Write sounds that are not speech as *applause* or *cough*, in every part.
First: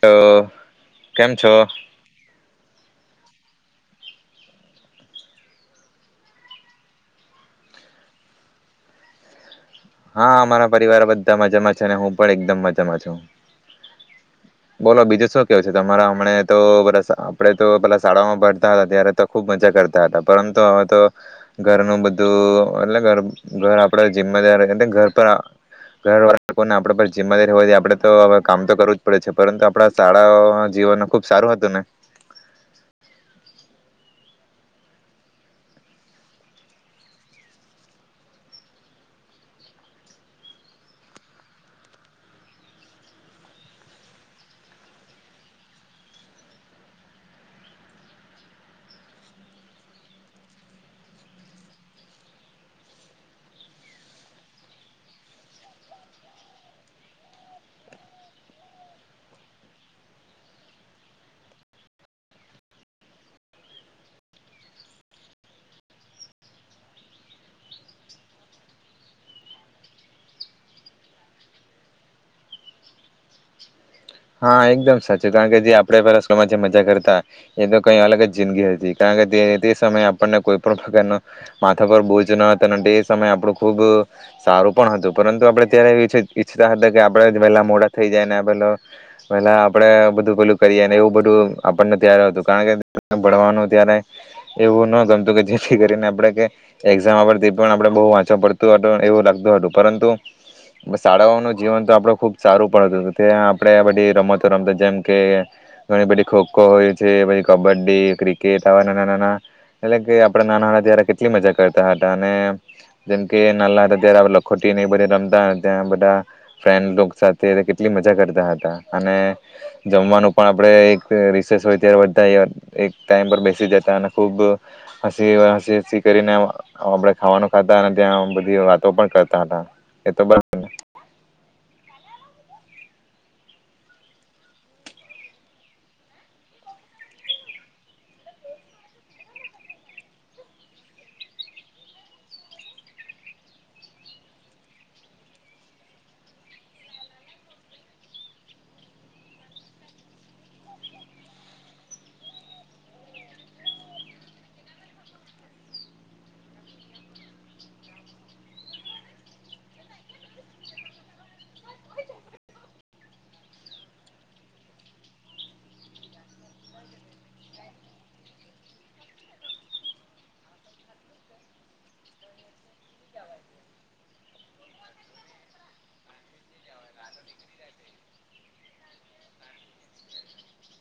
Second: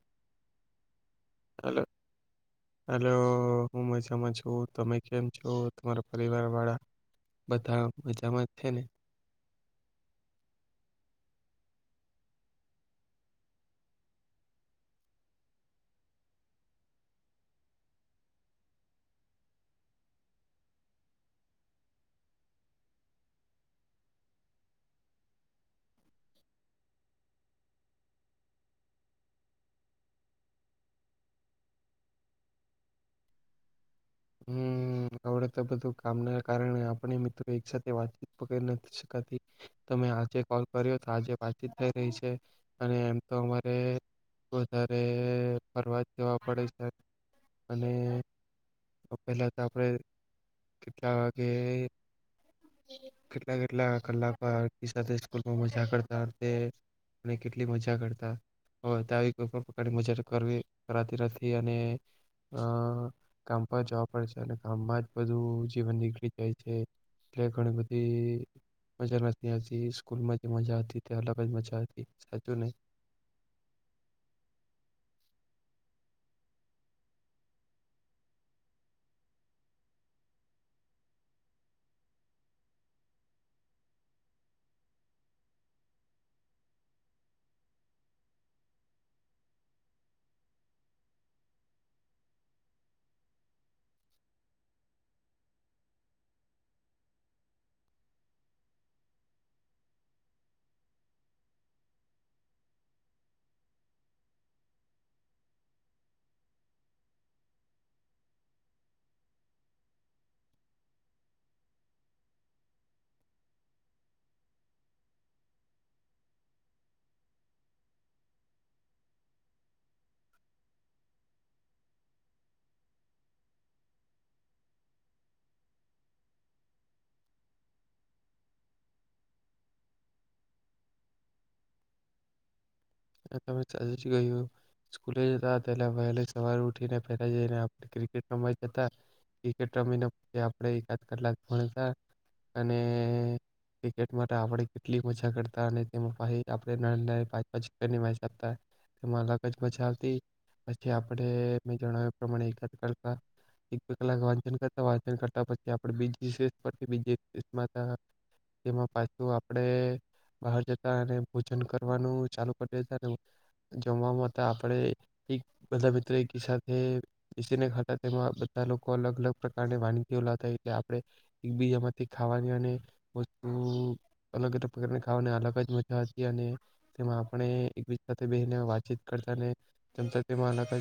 તો કેમ છો? Hello hello! હું મજામાં છું તમે કેમ છો? તમારા પરિવાર વાળા બધા મજામાં છે ને? હા, અમારા પરિવાર બધા મજામાં છે અને હું પણ એકદમ મજામાં છું. બોલો બીજું શું કેવું છે તમારા? હમણા તો આપડ તો પેલા શાળાઓમાં ભણતા હતા ત્યારે તો ખુબ મજા કરતા હતા પરંતુ હવે તો ઘરનું બધું એટલે ઘર આપડ જિમ્મેદાર એટલે ઘર તો ઘરવાળા લોકો ને આપણે પર જિમ્મેદારી હોવાથી આપડે તો હવે કામ તો કરવું જ પડે છે પરંતુ આપણા શાળાઓ જીવન ખુબ સારું હતું ને? હમ્મ, આવડે તો બધું કામના કારણે આપણે મિત્રો એક સાથે વાતચીત કરી નથી શકાતી તમે આજે કોલ કર્યો તો આજે વાતચીત થઈ રહી છે અને એમ તો અમારે વધારે ફરવા જવા પડે છે અને પહેલા તો આપડે કેટલા વાગે કેટલા કેટલા કલાક સાથે સ્કૂલમાં મજા કરતા તે ને કેટલી મજા કરતા આવી કોઈ પણ પ્રકારની મજા કરવી કરાતી નથી અને અ કામ પર જોવા પડે છે અને કામમાં જ બધું જીવન નીકળી જાય છે એટલે ઘણી બધી મજા નથી આવતી ને સ્કૂલમાં જે મજા હતી તે અલગ જ મજા હતી. સાચું ને? હા, એકદમ સાચું કારણ કે જે આપણેે પેલામાં જે મજા કરતા એ તો કઈ અલગ જ જિંદગી હતી કારણ કે તે સમયે આપણને કોઈ પણ પ્રકારનો માથા પર બોજ ન હતા એ સમયે આપણું ખૂબ સારું પણ હતું પરંતુ આપણે ત્યારે *unintelligible* ઈચ્છતા હતા કે આપણેે જ વેહલા મોડા થઈ જાય ને પેલો પેહલા આપડે બધું પેલું કરીએ ને એવું બધું આપણને ત્યારે હતું કારણ કે ભણવાનું ત્યારે એવું ન ગમતું કે જેથી કરીને આપણે કે એક્ઝામ આપ પણ બહુ વાંચો પડતું હતું એવું લાગતું હતું પરંતુ શાળાઓનું જીવન તો આપડ ખુબ સારું પડતું હતું તે આ પણે આ બધી રમતો રમતા જેમ કે ઘણી બધી ખો ખો હોય છે, કબડ્ડી, ક્રિકેટ આવા નાના-નાના એટલે કે આપડા નાના હતા ત્યારે કેટલી મજા કરતા હતા અને જેમકે નાલા હતા ત્યારે લખોટી ને એ બધા રમતા ત્યાં બધા ફેન્ડ લોક સાથે કેટલી મજા કરતા હતા. અને જમવાનું પણ આપણે રિસેસ હોય ત્યારે ટાઈમ પર બેસી જતા અને ખુબ હસી હસી હસી કરીને આપણે ખાવાનું ખાતા અને ત્યાં બધી વાતો પણ કરતા હતા એતો બબરને તે તમે સાચું જ કહ્યુ સ્કુલે જતા વહે સવાર ઉઠીને પહેલા જને ક્રિકેટ રમવા જતા ક્રિકેટ રમીને પછી આપણે એકાદ કલાક ભણતા અને ક્રિકેટ માટે આપણે કેટલી મજા કરતા અને તેમા પાછી નાહી નાહી ને આપણે પછી રન નહી મારી સકતા એમાં અલગ જ મજા આવતી પછી આપણે તમે જણાયું એ પ્રમાણે એકાદ કલાક એક બે કલાક વાંચન કરતા કરતા પછી આપણે બીજી એક *inaudible* તેમાં પાછુ આપણે બહાર જતા અને ભોજન કરવાનું ચાલું કર દેતાન જમવામાં તો આપણે બધા મિત્રો એકી સાથે બેસીને તે બધા લોકો અલગ અલગ પ્રકારની વાનગી લાવતા ઓ આપણે એકબીજામાંથી ખાવાની વસ્તુ અલગ અલગ પ્રકાર ખાવાની અલગ જ મજા હતી અને તેમાં આપણે એકબીજા સાથે બેને વાતચીત કરતા અને *inaudible* તેમાં અલગ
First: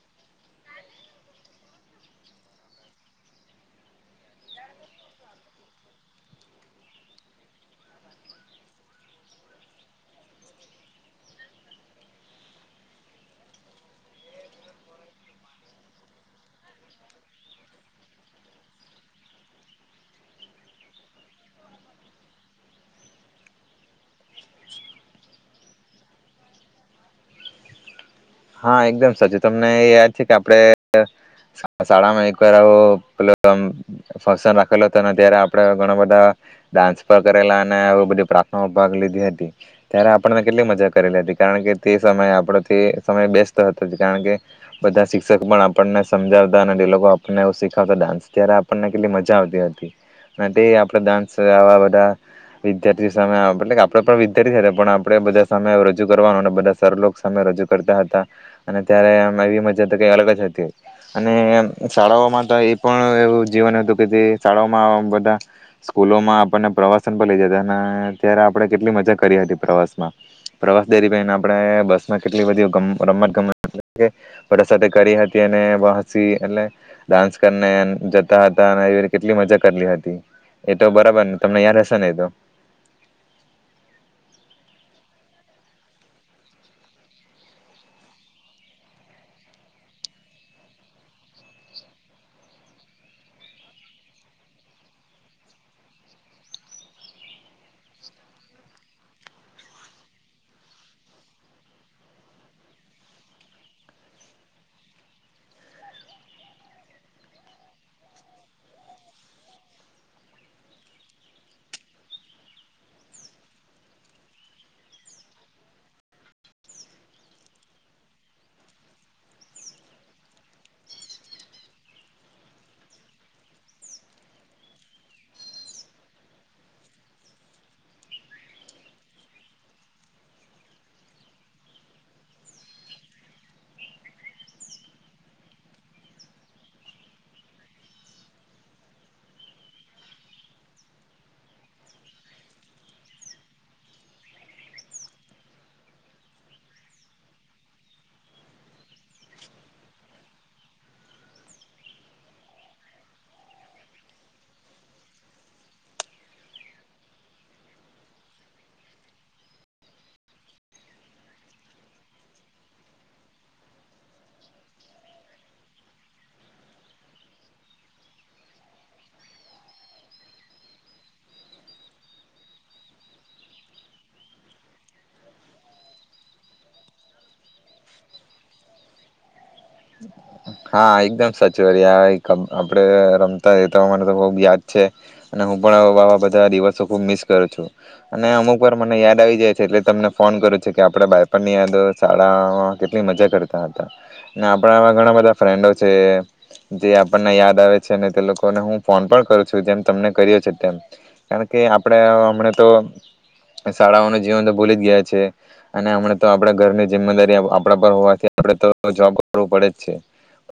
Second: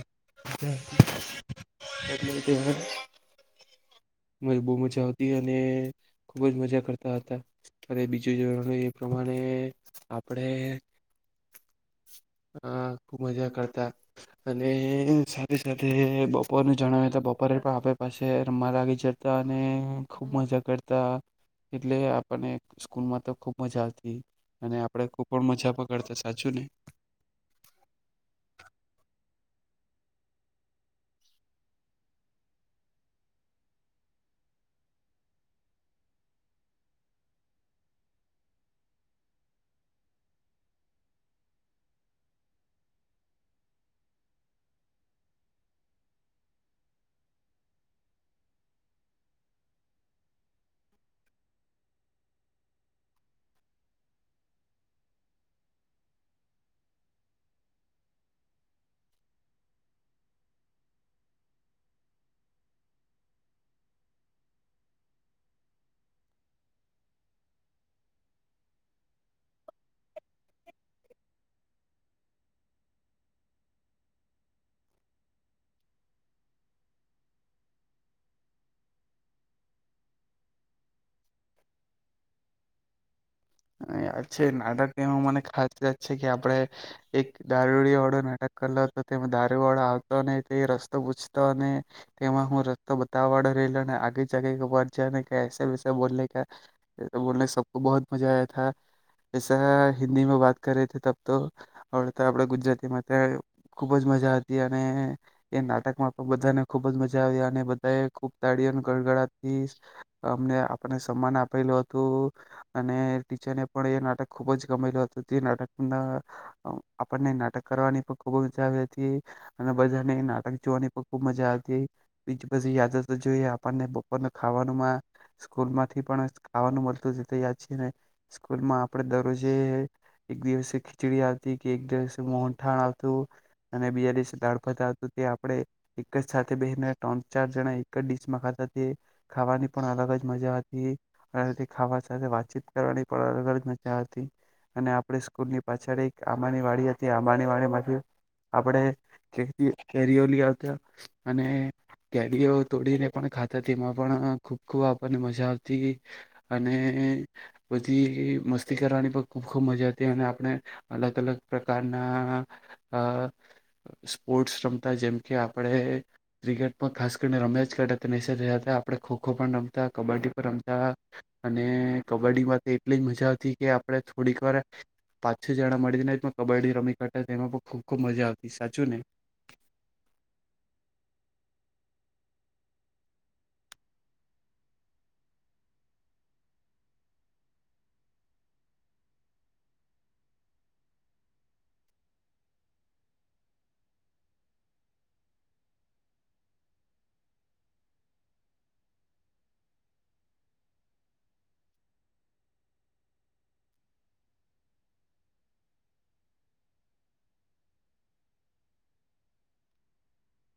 બહ મજા આવતી અને ખુબ જ મજા કરતા હતા અ બીજું એ પ્રમાણે આપણે હ ખુબ મજા કરતા અને સાથે સાથે બપોરેનું જણાવ્યું તો બપોરે પણ આપે પાસે રમવા લાગી જતા અને ખુબ મજા કરતા એટલે આપણને સ્કૂલમાં તો ખુબ મજા આવતી અને આપે ખુબ પણ મજા વગડતા સાચું ને હા એકદમ સાચું તમને યાદ છે કે આપણે શાળામાં એકવાર આવ પે ફંક્શન રાખેલો હતો ત્યારે આપણે ઘણા બધા ડાન્સ પર કરેલા અને આવ બધી પ્રાર્થના ભાગ લીધી હતી ત્યારે આપણને કેટલી મજા કરેલી હતી કારણ કે તે સમયે આપડ સમય બેસ્ટ હતો કારણ કે બધા શિક્ષક પણ આપણને સમજાવતા અને એ લોકો આપણને એ શીખાવતા ડાન્સ ત્યારે આપણને કેટલી મજા આવતી હતી અને આપે ડાન્સ આવા બધા વિદ્યાર્થી સામે આપણેે પણ વિદ્યાર્થી હતા પણ આપણેે બધા સામે રજૂ કરવાનું બધા સરલો સામે રજૂ કરતા હતા અને ત્યારે એવી મજા તો કે અલગ જ હતી અને શાળાઓમાં તો એ પણ એવું જીવન હતું કે જે શાળાઓમાં બધા સ્કૂલોમાં આપણને પ્રવાસન પણ લઈ જતા અને ત્યારે આપણે કેટલી મજા કરી હતી પ્રવાસમાં પ્રવાસ ડેરી બેાઈને આપણે બસમાં કેટલી બધી રમત ગમત વર સાથે કરી હતી અનેસી એટ ડાન્સ કરીને જતા હતા અને એ કેટલી મજા કરલી હતી એતો બરાબર ને તમને યદ હશે ને એ તો યાદ છે નાટક એમાં મને ખાસ યાત છે કે આપણે એક દારૂડીયો વાળો નાટક કરલો હતો તે દારૂ વાળો આવતો તે રસ્તો પૂછતો અને તેમાં હું રસ્તો બતાવવા વાળો રહીલોને આગે જાગી ખબર જને વિ બો બો બ મા હિન્દી માં વાત કરી ત તો હ આપણે ગુજરાતીમાં ત્યાં ખુબ જ મજા હતી અને એ નાટકમાં પણ બધાને ખુબ જ મજા આવી અને બધા ખૂબ તાળી ગડગડાથી અમને આપણને સન્માન આપેલું હતું અને ટીચરને પણ એ નાટક ખુબ જ ગમેલું હતું તે નાટક આપણને નાટક કરવાની પણ ખુબ મજા આવી હતી અને બધાને નાટક જોવાની પણ ખુબ મજા આવી હતી બીજી બી યાદ જોઈ આપણને બપોરને ખાવાનું સ્કૂલ માંથી પણ ખાવાનું મળતું માં આપે દરરોજે એક દિવસે ખીચડી આવતી કે એક દિવસે મોહનથાળ આવતું અને બીજા દિવસે દાળભાત આવતું તે આપણે એક જ સાથે બેહીને ત્રણ ચાર જણા એક જ ડીશમાં ખાતા ખાવાની પણ અલગ જ મજા હતી ખાવા સાથે વાત ચીત કરવાની પણ અલગ જ મજા આવતી અને આપણે સ્કૂલની પાછળ એક આંબાની વાડી હતી આંબાની વાડી માંથી આપણે કેરીઓ લ આવતા અને કેરીઓ તોડીને પણ ખાતા તેમાં પણ ખૂબ ખૂબ આપણને મજા આવતી અને બધી મસ્તી કરવાની પણ ખૂબ ખૂબ મજા હતી અને આપણે અલગ અલગ પ્રકારના સ્પોર્ટ્સ રમતા જેમ કે આપણે ક્રિકેટ પણ ખાસ કરીને રમ્યા જ કરતા ન થયા હતા આપણે ખોખો પણ રમતા કબડ્ડી પણ રમતા અને કબડ્ડીમાં તો એટલી મજા આવતી કે આપણે થોડીક વાર પાછું જણા મળીને કબડ્ડી રમી કર એમાં પણ ખૂબ ખૂબ મજા આવતી સાચું ને હા એકદમ સાચ વા આપડે રમતા રહેતા હો મને તો બહુ યાદ છે અને હું પણવા બધા દિવસો ખુબ મિસ કરું છું અને અમુક વાર મને યાદ આવી જાય છે એટલે તમને ફોન કરું છે કે આપડ બાયપણ ની યાદ શાળામાં કેટલી મજા કરતા હતા અને આપણા ઘણા બધા ફ્રેન્ડો છે જે આપણને યાદ આવે છે અનેને તે લોકોને હું ફોન પણ કરું છું જેમ તમને કરી્યો છે તેમ કારણ કે આપણે હમણા તો શાળાઓનું જીવન તો ભૂલી જ ગયા છે અને હમણા તો આપડા ઘરની જિમ્મેદારી આપણા પર હોવાથી આપ તો જોબ કરવું પડે જ છે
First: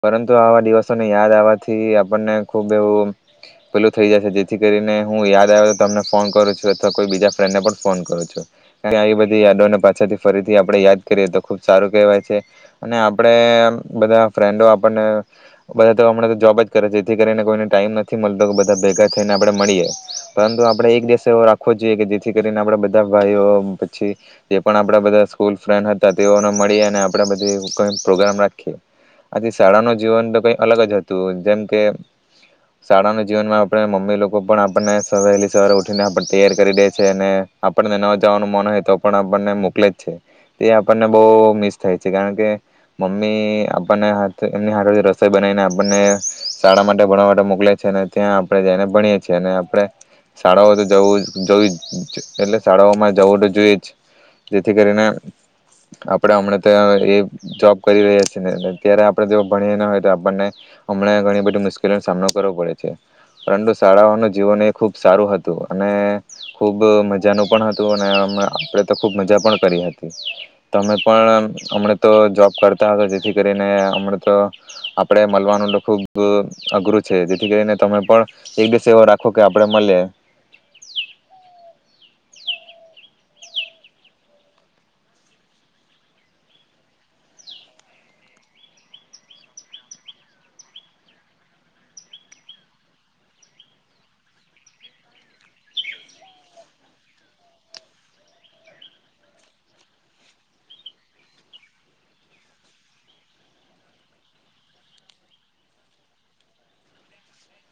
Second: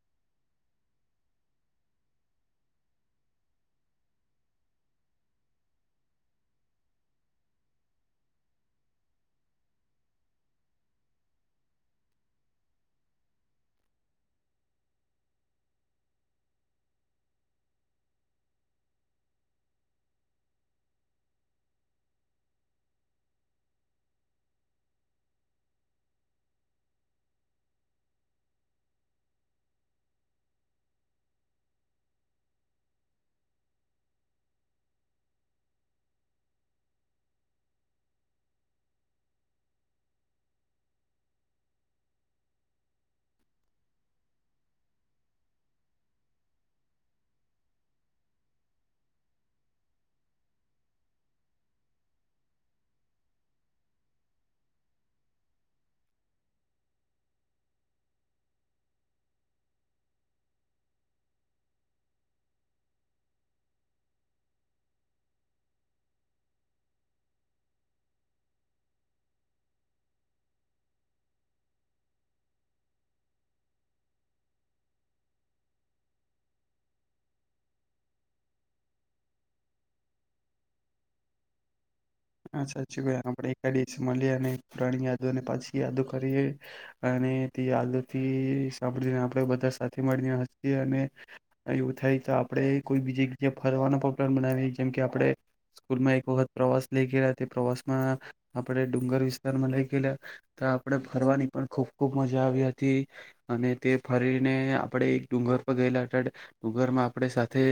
પરંતુ આવા દિવસોને યાદ આવવાથી આપણને ખુબ એવું પેલું થઈ જાય છે જેથી કરીને હું યાદ આવેમને ફોન કરું છું અથવા કો બીજા ફ્રેન્ડને પણ ફોન કરું છું કાર આવી બધી યાદોને પાછાથી ફરીથી આપણે યાદ કરીએ તો ખુબ સારું કહેવાય છે અને આપણે બધા ફ્રેન્ડો આપને બધા હમણા તો જોબ જ કરે જેથી કરીને કોઈને ટાઈમ નથી મળતો કે બધા ભેગા થઈને આપણે મળીએ પરંતુ આપણેે એક દિવસે એવો રાખવો જોઈએ કે જેથી કરીને આપ બધા ભાઈઓ પછી જે પણ આપણા બધા સ્કૂલ ફ્રેન્ડ હતા તેઓને મળીએ આપણે બધ પ્રોગ્રામ રાખીએ આથી શાળાનું જીવન તો કઈક અલગ જ હતું જેમ કે શાળા ન જીવનમાં આપણે મમ્મી લોકો પણ આપણને સવારે વહેલી સવારે ઉઠીને આપને તૈયાર કરી દે છે અને આપણને ન જવાનું મન હોય તો પણ આપણને મોકલે જ છે તે આપણને બહ મિસ થાય છે કારણ કે મમ્મી આપણને હાથ એમની હાથથી રસોઈ બનાવીને આપણને શાળા માટે ભણવા માટે મોકલે છે અને ત્યાં આપણે જઈને ભણીએ છીએ અને આપણે શાળાઓ તો જવું જોવું જ એટલે શાળાઓમાં જવું તો જોઈએ જ જેથી કરીને આપણે હમણાં તો્યા એ જોબ કરી રહ્યા છીએ ને ત્યારે આપણે જો ભણીએ ન હોય તો આપણને હમને ઘણી બધી મુશ્કેલીઓનો સામનો કરવો પડે છે પરંતુ શાળાઓનું જીવન એ ખૂબ સારું હતું અને ખૂબ મજાનું પણ હતું અને આપણે તો ખૂબ મજા પણ કરી હતી ત અમે પણ હમણા તો જોબ કરતા હતા જેથી કરી હમણાં તો, આપણેે મળવાનું ખુબ અઘરું છે જેથી કરીને તમે પણ, એક દિવસ એવો રાખો કે આપણે મળે. હા સાચી ભાઈ આપણે એકા મળ અને પુણી દોને પાછી યાદુ કરીએ, અને તે આદુ થી સાંભળને આપ બધા સાથે મળીને હસીએ અને, એવું થાય તો આપે કોઈ બીજી ફરવાના પ્લાન બનાવી જેમ આપણે સ્કૂલમાં એક વખત પ્રવાસ લઈ ગલા તે પ્રવાસમાં, આપણે ડુંગર વિસ્તારમાં લઈ ગયેલા, તો આપણે ફરવાની પણ ખૂબ ખૂબ મજા આવી હતી, અને તે ફરીને આપણે એક ડુંગર પર ગયેલા અ ડુંગરમાં આપણે સાથે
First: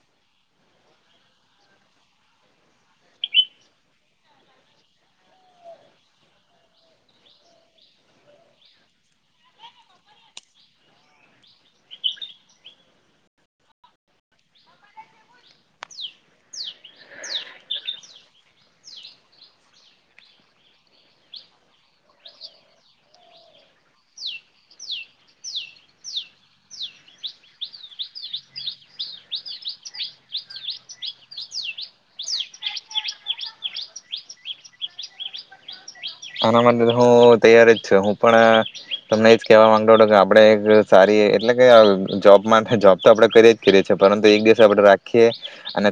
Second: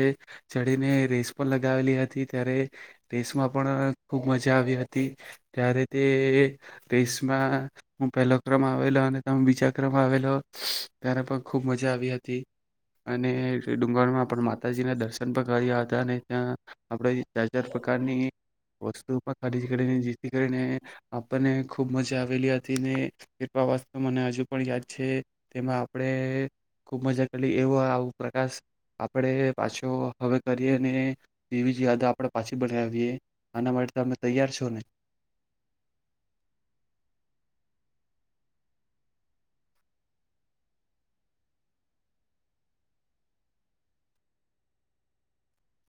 ચડીને રેસ પણ લગાવેલી હતી ત્યારે, રેસમાં પણ ખૂબ મજા આવી હતી, ત્યારે તે રસમાં હું પહેલો ક્રમ આવેલો અને ત બીજા ક્રમ આવેલો, ત્યારે પણ ખૂબ મજા આવી હતી, અને ડુંગળમાં આપ માતાજીના દર્શન પણ કર્યા હતા અને ત્યાં આપણે ચાર ચાર પ્રકારની વસ્તુ ખરીદી કરીને જેથી કરીને, આપણને ખુબ મજા આવેલી હતી ને કૃપા વાસ્તુ મને હજુ પણ યાદ છે, તેમાં આપણે ખુબ મજા કરી એવો આવું પ્રકાશ આપણે પાછો હવે કરીએ ને એવી જ યાદ આપણે પાછી બનાવીએ. આના માટે તો તમે તૈયાર છો ને? આના માટે તો હું તૈયાર જ છ હું પણ, તમને એજ કેહેવા માંગતો હતો કે આપણેે એક સારી એટલે કે જોબ માટે જોબ તો આપણે કરીએ જ કરીએ છીએ પરંતુ એક દિવસ આપડે રાખીએ, અને